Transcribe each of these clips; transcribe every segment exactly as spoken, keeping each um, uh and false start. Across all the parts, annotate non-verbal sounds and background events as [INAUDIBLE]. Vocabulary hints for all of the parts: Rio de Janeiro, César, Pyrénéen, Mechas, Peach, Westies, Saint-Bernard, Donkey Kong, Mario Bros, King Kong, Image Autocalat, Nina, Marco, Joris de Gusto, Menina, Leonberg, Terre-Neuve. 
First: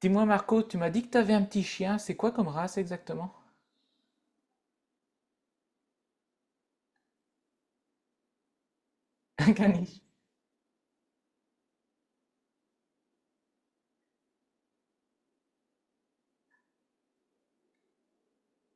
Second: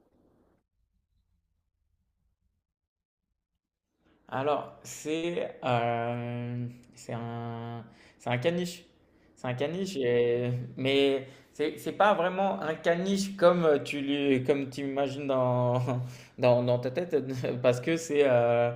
Dis-moi Marco, tu m'as dit que tu avais un petit chien, c'est quoi comme race exactement? Alors, c'est euh, c'est un, c'est un caniche. [LAUGHS] C'est Un un caniche, caniche. et- mais c'est c'est pas vraiment un caniche comme tu l'im- comme tu imagines dans, [LAUGHS] dans, dans ta tête, [LAUGHS] parce que c'est euh,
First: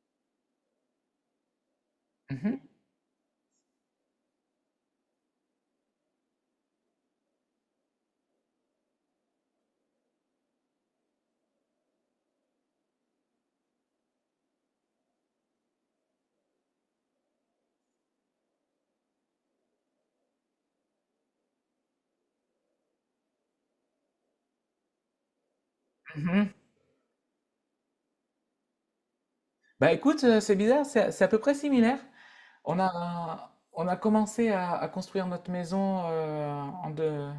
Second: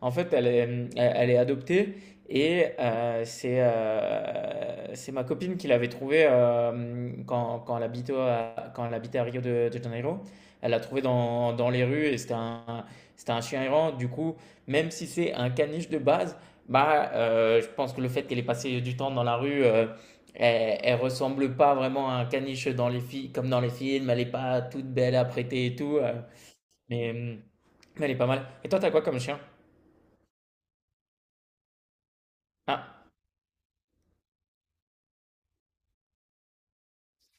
en fait elle est, elle elle est adoptée Mhm, et euh, c'est euh, c'est ma copine qui l'avait trouvée euh, quand, quand elle habitait à, quand elle habitait à Rio de, de Janeiro. Elle l'a trouvée dans, dans les rues et c'était un c'était un chien errant. Du coup même si c'est un caniche de base, bah, euh, je pense que le fait qu'elle ait passé du temps dans la rue, euh, elle, elle ressemble pas vraiment à un caniche dans les filles, comme dans les films. Elle est pas toute belle à prêter et tout. euh, mhm. mais, hum, mais elle est pas mal. Et toi, t'as quoi comme chien? Bah écoute, euh, c'est bizarre, c'est c'est à peu près similaire. On Ah, a, on a commencé à, à construire notre maison euh, en de-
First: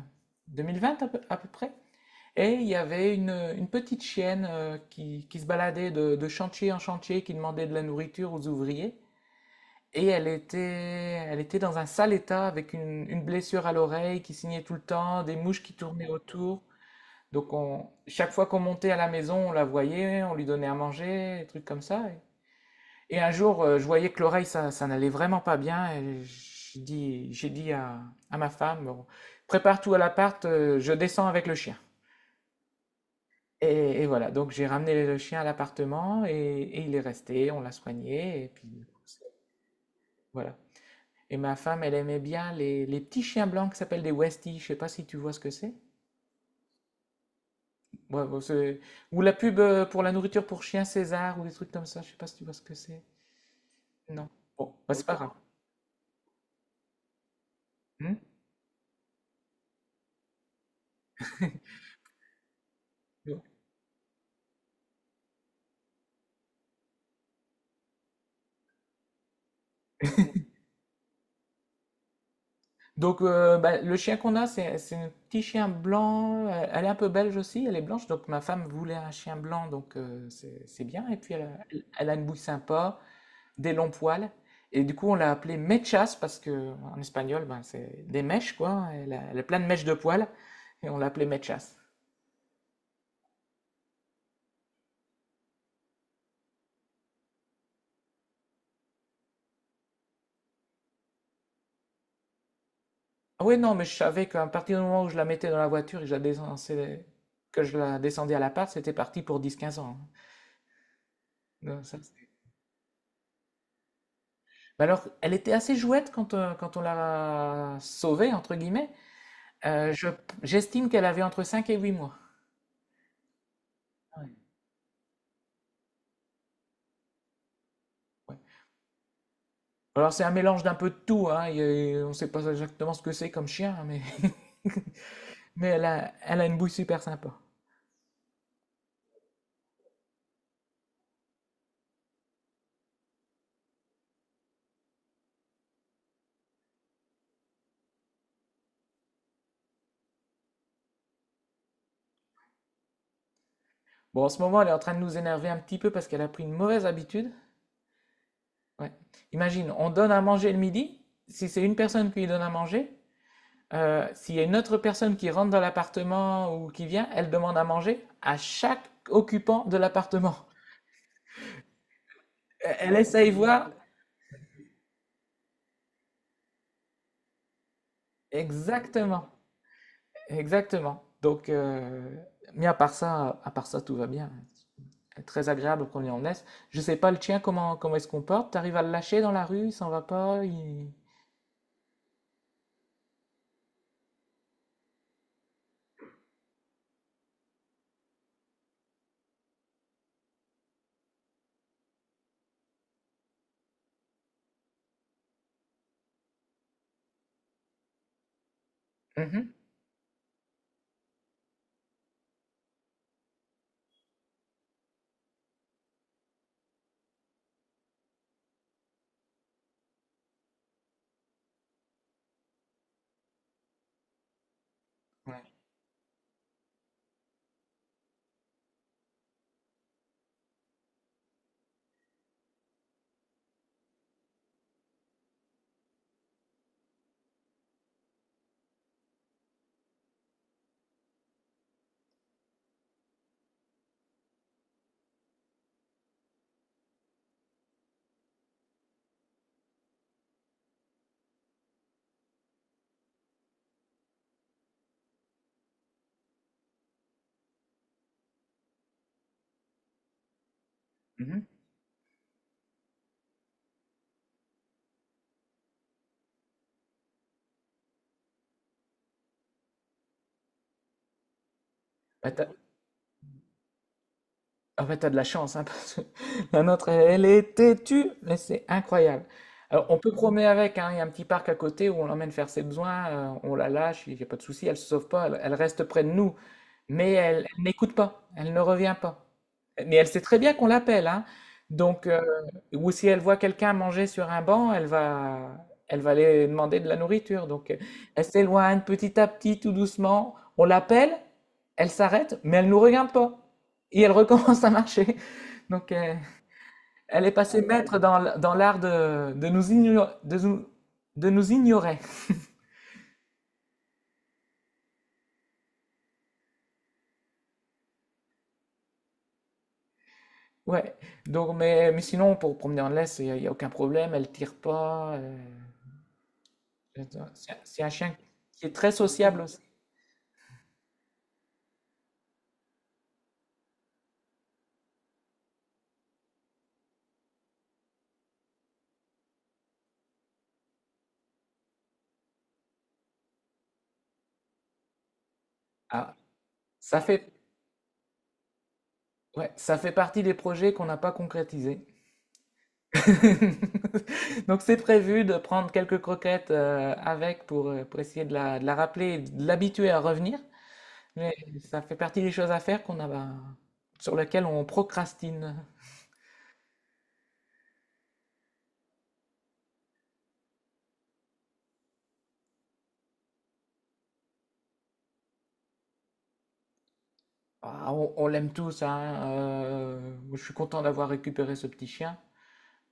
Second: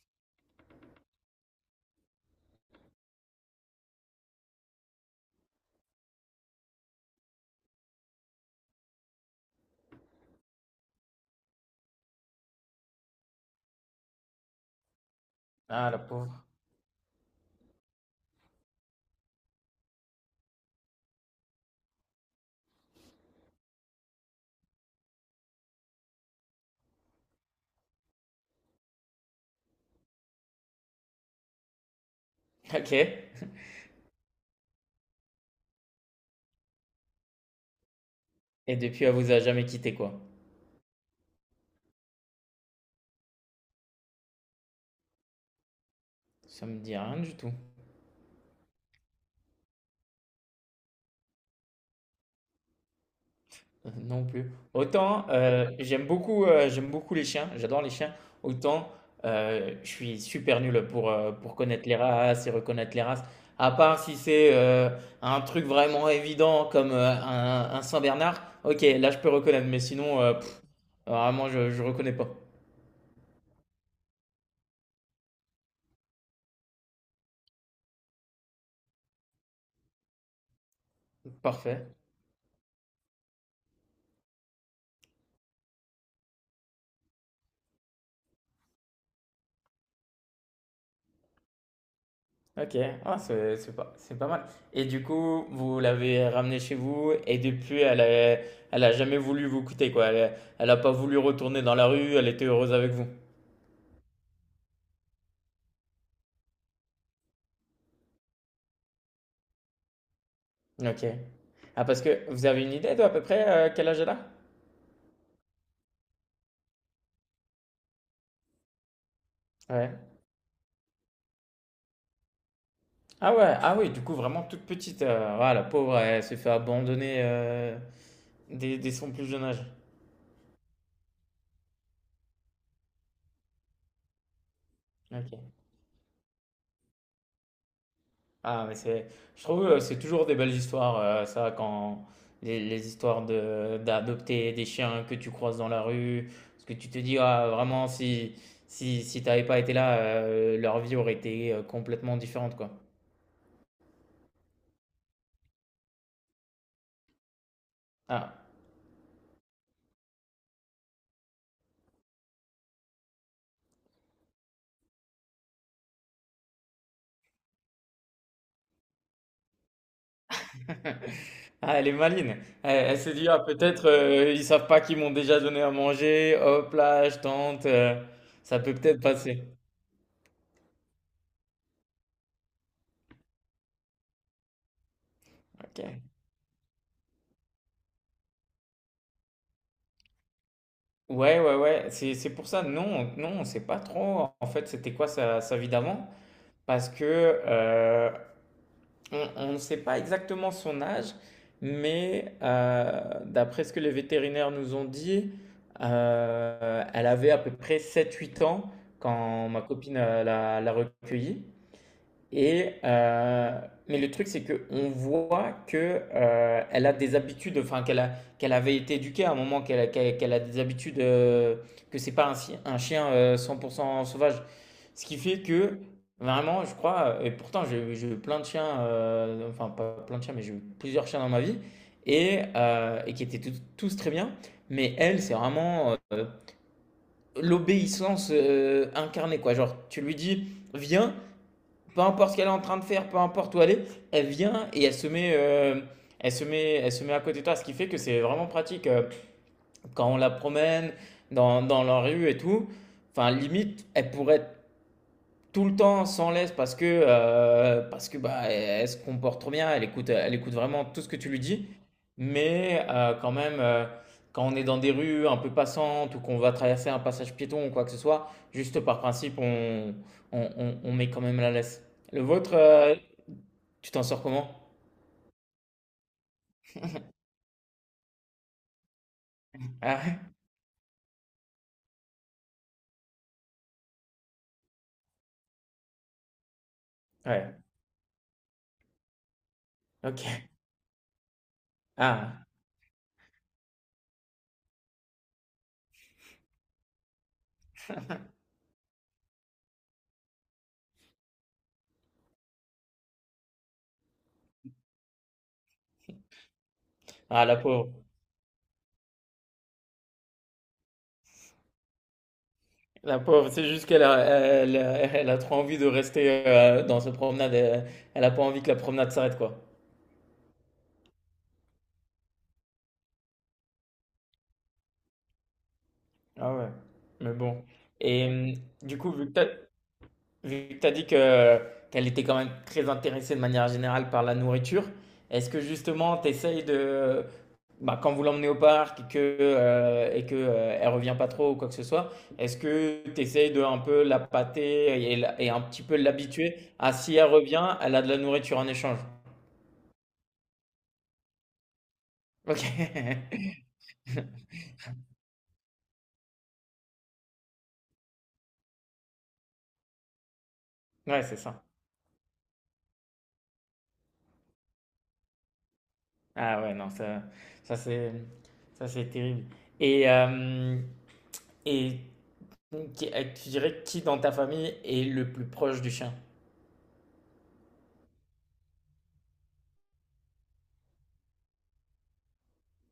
deux mille vingt à peu, à peu près. Et il y avait une, une petite chienne euh, qui, qui se baladait de, de chantier en chantier, qui demandait de la nourriture aux ouvriers. Et elle était, elle était dans un sale état avec une, une blessure à l'oreille qui signait tout le temps, des mouches qui ah, la tournaient pauvre. autour. Donc on, chaque fois qu'on montait à la maison, on la voyait, on lui donnait à manger, des trucs comme ça. Et un jour, euh, je voyais que l'oreille, ça, ça n'allait vraiment pas bien. Et j'ai dit, j'ai dit à, à ma femme: «Bon, prépare tout à l'appart, euh, je descends avec le chien.» [LAUGHS] Ok. Et Et, et voilà, donc j'ai ramené le chien à l'appartement et, et il est resté, on l'a soigné. Et puis depuis, elle vous a jamais quitté, quoi. voilà. Et ma femme, elle aimait bien les, les petits chiens blancs qui s'appellent des Westies. Je ne sais pas si tu vois ce que c'est. Ça me dit rien du tout. Ouais, bon, c'est- ou la pub euh, pour la nourriture pour chien César ou des trucs comme ça, je sais pas si tu vois ce que c'est. [LAUGHS] Non Non. plus. Bon, bah, c'est pas Autant grave. euh, j'aime beaucoup, euh, j'aime beaucoup les chiens, j'adore les chiens, Hmm. autant euh, je suis super nul pour, euh, pour [LAUGHS] connaître les races et reconnaître les races. Ouais. À part si c'est euh, un truc vraiment évident comme euh, un, un Saint-Bernard, ok, là je peux reconnaître, mais sinon, euh, pff, vraiment, je, je reconnais pas. Donc, euh, bah, le chien qu'on a, c'est c'est un petit chien blanc. Elle elle est un peu belge aussi, elle est blanche. Donc, ma femme voulait un chien blanc, donc euh, c'est c'est bien. Et puis, elle a, elle- Parfait. elle a une bouille sympa, des longs poils. Et du coup, on l'a appelée Mechas parce que en espagnol, ben, c'est des mèches, quoi. Elle a, elle a plein de mèches de poils. Et on l'a appelée Mechas. Ok, ah, c'est c'est pas, c'est pas mal. Et du coup, vous l'avez ramenée chez vous et depuis, elle a, elle a jamais voulu vous quitter, quoi. Elle, elle a pas voulu retourner dans la rue, elle était heureuse avec vous. Ah ouais, non, mais je savais qu'à partir du moment où je la mettais dans la voiture et que je la descendais, que je la descendais à l'appart, c'était parti pour dix quinze ans, hein. OK. Donc Ah ça, parce que c'est- vous avez une idée de à peu près, heu, quel âge elle a? Mais alors, elle était assez jouette quand, euh, quand on l'a sauvée, entre guillemets. Ouais. Euh, je- J'estime qu'elle avait entre cinq et huit mois. Ah ouais, ah oui, du coup Ouais, vraiment toute petite, heu, ah la pauvre, elle s'est fait abandonner, heu, ouais. dès dès son plus jeune âge. Alors, c'est un mélange d'un peu de tout, hein. Il y a- on ne sait pas exactement ce que c'est comme chien, hein, mais... [LAUGHS] OK. Mais elle a, elle a une bouille super sympa. Ah mais c'est je trouve, heu, c'est toujours des belles histoires, heu, ça quand les les histoires de d'adopter des chiens que tu croises dans la rue, parce que tu te dis: «Ah vraiment si si si t'avais pas été là, heu, leur vie aurait été, heu, complètement différente quoi». Bon, en ce moment, elle est en train de nous énerver un petit peu parce qu'elle a pris une mauvaise habitude. Ah. Ouais. Imagine, on donne à manger le midi. Si c'est une personne qui lui donne à manger, euh, s'il y a une autre personne qui rentre dans l'appartement ou qui vient, elle demande à manger à chaque occupant de l'appartement. Ah, elle est maline. Euh, Elle, Elle elle s'est dit, essaye ah, voir. peut-être euh, ils savent pas qu'ils m'ont déjà donné à manger. Hop là, je tente. euh, ça peut peut-être Exactement. passer. Exactement. Donc, euh, mais à part ça, à part ça, tout va bien. Très Ok. agréable qu'on lui en laisse. Je sais pas le tien, comment, comment il se comporte. T'arrives à le lâcher dans la rue, il s'en va pas, il... Ouais, ouais, ouais. C'est, c'est pour ça. Non, non, on sait pas trop. En fait, c'était quoi sa, sa vie d'avant? Parce que euh, on on ne sait pas exactement son âge, mais euh, d'après ce que les vétérinaires nous ont dit, euh, elle avait à peu près sept huit ans quand Mhm. ma copine euh, l'a l'a recueillie. Et euh, mais le truc, c'est qu'on voit que euh, elle a des habitudes, enfin qu'elle a, qu'elle avait été éduquée à un moment, qu'elle a, qu'elle qu'elle a des habitudes, euh, que c'est pas un, chi- un chien euh, cent pour cent sauvage. Ce qui Ouais. fait que vraiment, je crois, et pourtant j'ai eu j'ai eu plein de chiens, euh, enfin pas plein de chiens, mais j'ai eu plusieurs chiens dans ma vie, et, euh, et qui étaient tous tous très bien. Mais elle, c'est vraiment euh, l'obéissance euh, incarnée, quoi. Genre, tu lui dis, viens peu importe ce qu'elle est en train de faire, peu importe où elle est, elle vient et elle se met, euh, elle se met, elle se met à côté de toi, ce qui fait que c'est vraiment pratique euh, quand on la promène dans, dans la rue et tout. Enfin, limite, elle pourrait être tout le temps sans laisse parce que, euh, parce que bah, elle, elle se comporte trop bien, elle écoute, elle écoute vraiment tout ce que tu lui Mhm. dis. Mais euh, quand même, euh, quand on est dans des rues un peu passantes ou qu'on va traverser un passage piéton ou quoi que ce soit, juste par principe, on, on, on- on met quand même la laisse. Le Bah, t'as... vôtre, euh, tu t'en sors comment? Ah bah, t'as de la chance, hein, parce que [LAUGHS] la nôtre, elle est têtue, mais c'est incroyable. Alors, on Ah peut ouais? promener avec, hein, il y a un petit parc à côté où on l'emmène faire ses besoins, euh, on la lâche, il n'y a pas de souci, elle se sauve pas, elle, elle reste près de nous. Mais elle Ouais. elle n'écoute pas, elle ne revient pas. Mais elle sait très Ok. bien qu'on l'appelle, hein. Donc, heu, Ah. ou si elle voit quelqu'un manger sur un banc, elle va elle va aller demander de la nourriture. Donc, heu, elle s'éloigne petit à petit, tout doucement. On l'appelle, elle s'arrête, mais elle nous regarde pas et elle [LAUGHS] recommence à marcher. Donc, heu, elle est Ah, la passée pauvre. maître dans l dans l'art de de nous igno de nous de nous ignorer. La pauvre, c'est juste qu'elle a, elle, elle a trop envie de rester euh, dans cette promenade. Elle, elle a pas envie que la promenade s'arrête, quoi. Ouais, donc mais mais sinon pour promener en laisse, il y a y a aucun problème, elle tire pas, heu Ah ouais. Mais bon. C'est un chien Et euh, qui est très du coup, vu que sociable t'as- aussi. Vu que tu as dit que, qu'elle était quand même très intéressée de manière générale par la nourriture, est-ce que justement tu essayes de, bah, quand vous l'emmenez au parc et que, euh, et que, euh, elle revient pas trop ou quoi que ce soit, est-ce que tu essayes de un peu la pâter et, la- et un petit peu Ah, l'habituer à ça si elle fait, revient, elle a de la nourriture en échange? ouais, ça fait partie des projets qu'on n'a pas concrétisés. Ok. [LAUGHS] [LAUGHS] Donc c'est prévu de prendre quelques croquettes euh, avec pour, euh, pour essayer de la, de la rappeler, et de l'habituer à revenir. Ouais, Mais c'est ça. ça fait partie des choses à faire qu'on a, bah, sur lesquelles on procrastine. Ah ouais, non, ça, ça c'est, ça c'est terrible. Et, euh, Et qui- euh, tu dirais qui dans ta famille est le plus proche du chien? Ah, on on l'aime tous, hein, euh, je suis content d'avoir récupéré ce petit chien.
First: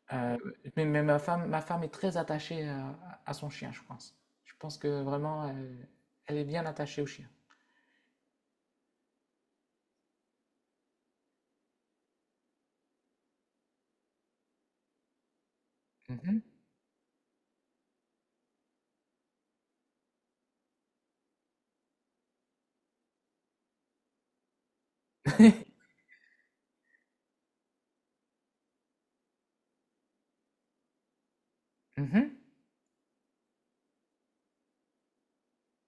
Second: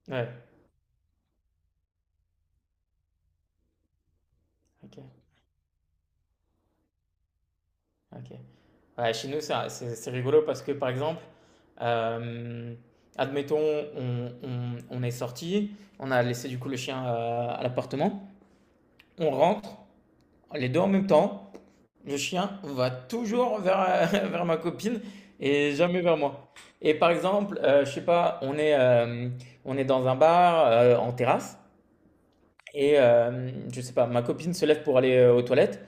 Ouais, Euh, mais, mais ma femme, ma femme est très attachée à, à son chien, je pense. Je pense ok, que vraiment, elle, elle est bien attachée au chien. ok. Ouais, chez nous, ça- c'est c'est rigolo parce que par exemple, euh, admettons, on, on- on est sorti, on a Mhm. laissé du coup le chien euh, à l'appartement, on rentre, les deux en même temps, le chien va toujours vers, [LAUGHS] vers ma copine et [LAUGHS] jamais vers moi. Et par exemple, euh, je sais pas, on est, euh, on est dans un bar euh, en terrasse. Mhm. Et euh, je sais pas, ma copine se lève pour aller euh, aux toilettes.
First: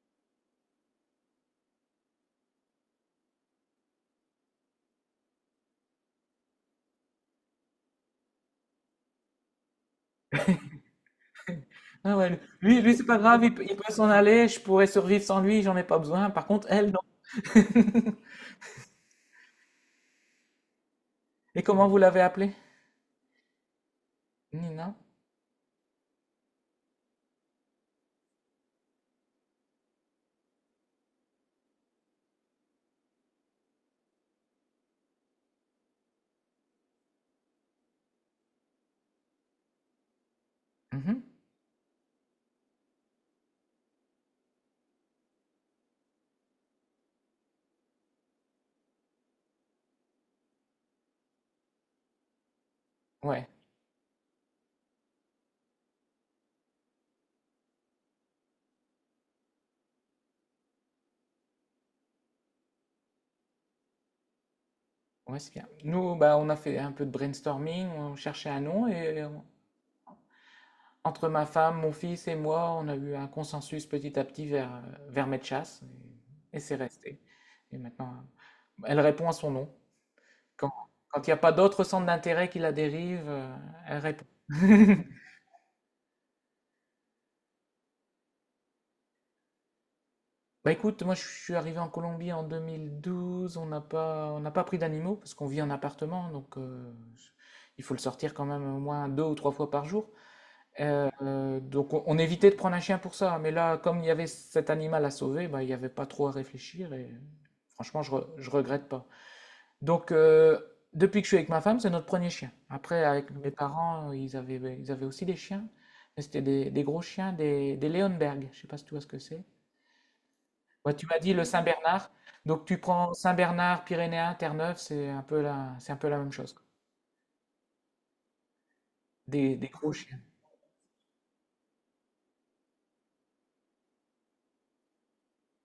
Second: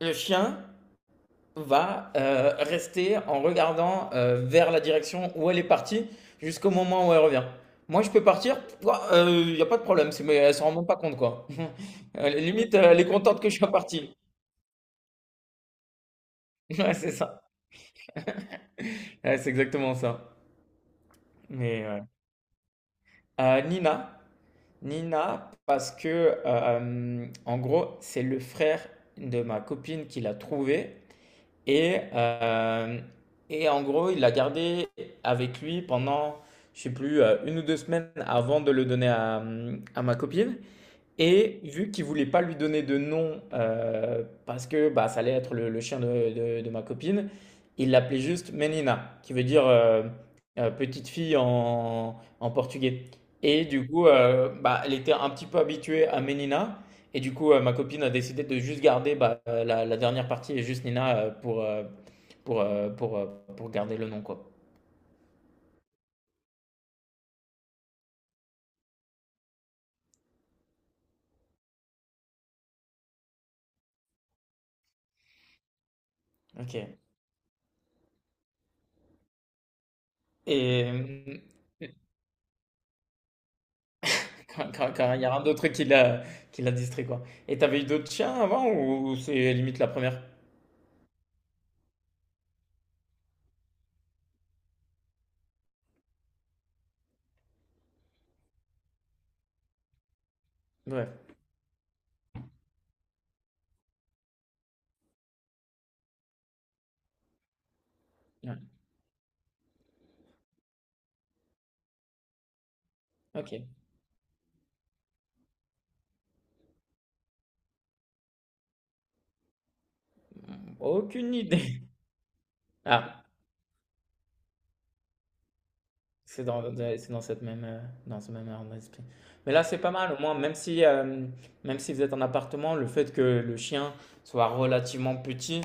Le chien va euh, rester en regardant euh, vers la direction où elle est partie jusqu'au moment où elle revient. Moi, je peux partir, il n'y a pas de problème, c'est- mais elle ne s'en rend même pas compte, quoi. [LAUGHS] Ah Euh, ouais, Limite, lui, euh, lui elle c'est est pas contente grave, que il, je peut sois il peut s'en parti. aller, je pourrais survivre sans lui, j'en ai pas besoin. Par contre, [LAUGHS] elle, Ouais, non. c'est ça. Ouais, c'est exactement ça. Et Mais comment vous ouais. l'avez appelée? Euh, Nina. Nina? Nina, parce que, euh, en gros, c'est le frère de ma copine qui l'a trouvée. Et, euh, et en gros, il l'a gardé avec lui pendant, je sais plus, euh, une ou deux semaines avant de le donner à, à ma copine. Mhm. Et vu qu'il voulait pas lui donner de nom euh, parce que bah, ça allait être le, le chien de, de- de ma copine, il l'appelait juste Menina, qui veut dire euh, euh, petite fille en, en portugais. Ouais, Et du coup, euh, bah, elle était un petit peu habituée à Menina. Et du coup, euh, ma copine a décidé de juste garder bah, euh, la, la dernière partie et juste Nina euh, pour, euh, pour, euh, pour, euh, pour garder le nom, quoi. ouais, c'est bien. Nous, bah, on a fait un peu de brainstorming, on cherchait un nom et on, entre ma femme, mon fils et moi, on a eu un consensus petit à petit vers, euh, vers Medchas, et, et c'est Ok. resté. Et maintenant, euh, elle répond à son nom. Quand, Et, quand il n'y a euh, pas d'autres centres d'intérêt qui la dérivent, euh, elle répond. Quand, quand- [LAUGHS] quand il y a un d'autre truc qui l'a qui l'a distrait, quoi. Et t'avais eu d'autres chiens avant ou c'est limite la première? Bah écoute, moi je suis arrivé en Colombie en deux mille douze, on n'a pas, on n'a pas pris d'animaux parce qu'on vit en appartement, donc euh, il faut le sortir quand même au moins deux ou trois fois par jour. Ouais. Euh, donc on, on évitait de prendre un chien pour ça, hein. Mais là, comme il y avait cet animal à sauver, bah, il n'y avait pas trop à réfléchir et franchement, je, re- je Ouais. regrette pas. Donc euh, depuis que je suis avec ma femme, c'est notre premier chien. Après, avec mes Ok. parents, ils avaient, bah, ils avaient aussi des chiens, mais c'était des, des gros chiens, des, des Leonberg. Je sais pas si tu vois ce que c'est. Ouais, tu m'as dit Aucune le idée. [LAUGHS] Saint-Bernard. Donc tu prends Ah, Saint-Bernard, Pyrénéen, Terre-Neuve, c'est un peu la, c'est un peu la même c'est chose, quoi. dans, de- c'est dans cette même, euh, dans ce même ordre d'esprit. Mais Des, là, des c'est pas gros mal. chiens. Au moins, même si, euh, même si vous êtes en appartement, le fait que le chien soit relativement petit,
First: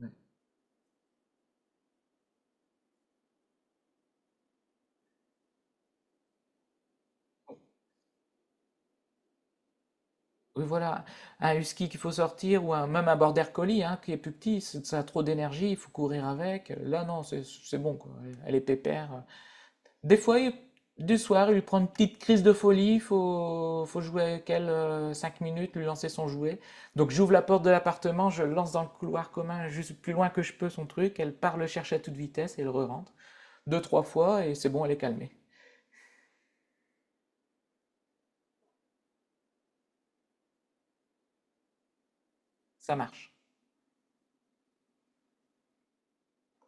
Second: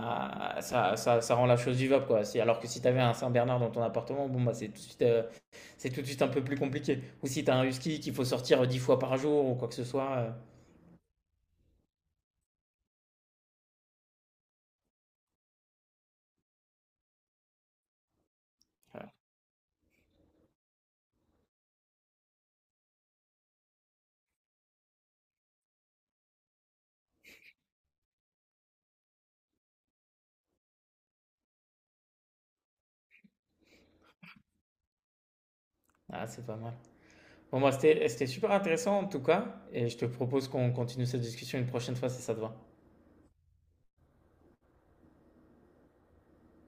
Ouais. ça, ça, ça rend la chose vivable, quoi. Si- alors que si t'avais un Saint-Bernard dans ton appartement, bon, bah, c'est tout de suite, euh, c'est tout de suite un peu plus compliqué. Ou si tu as un husky qu'il faut sortir euh, dix fois par jour ou quoi que ce soit. euh, Oui, voilà, un husky qu'il faut sortir ou un, même un border collie hein, qui est plus petit, c'est- ça a trop d'énergie, il faut courir avec. Là, non, c'est c'est bon, quoi. Elle est voilà. pépère. Des fois, il- du soir, il lui prend une petite crise de folie, il faut, faut jouer avec elle euh, cinq minutes, lui lancer son jouet. Donc, j'ouvre la porte de l'appartement, je lance dans le couloir commun, juste plus loin que je peux son truc, elle part le chercher à toute vitesse et elle re-rentre. Deux, trois fois, et c'est bon, elle est calmée. Ah, c'est pas mal. Bon, moi, c'était c'était super intéressant en tout cas. Et je te propose qu'on continue cette discussion une prochaine fois si ça te va. Ça marche.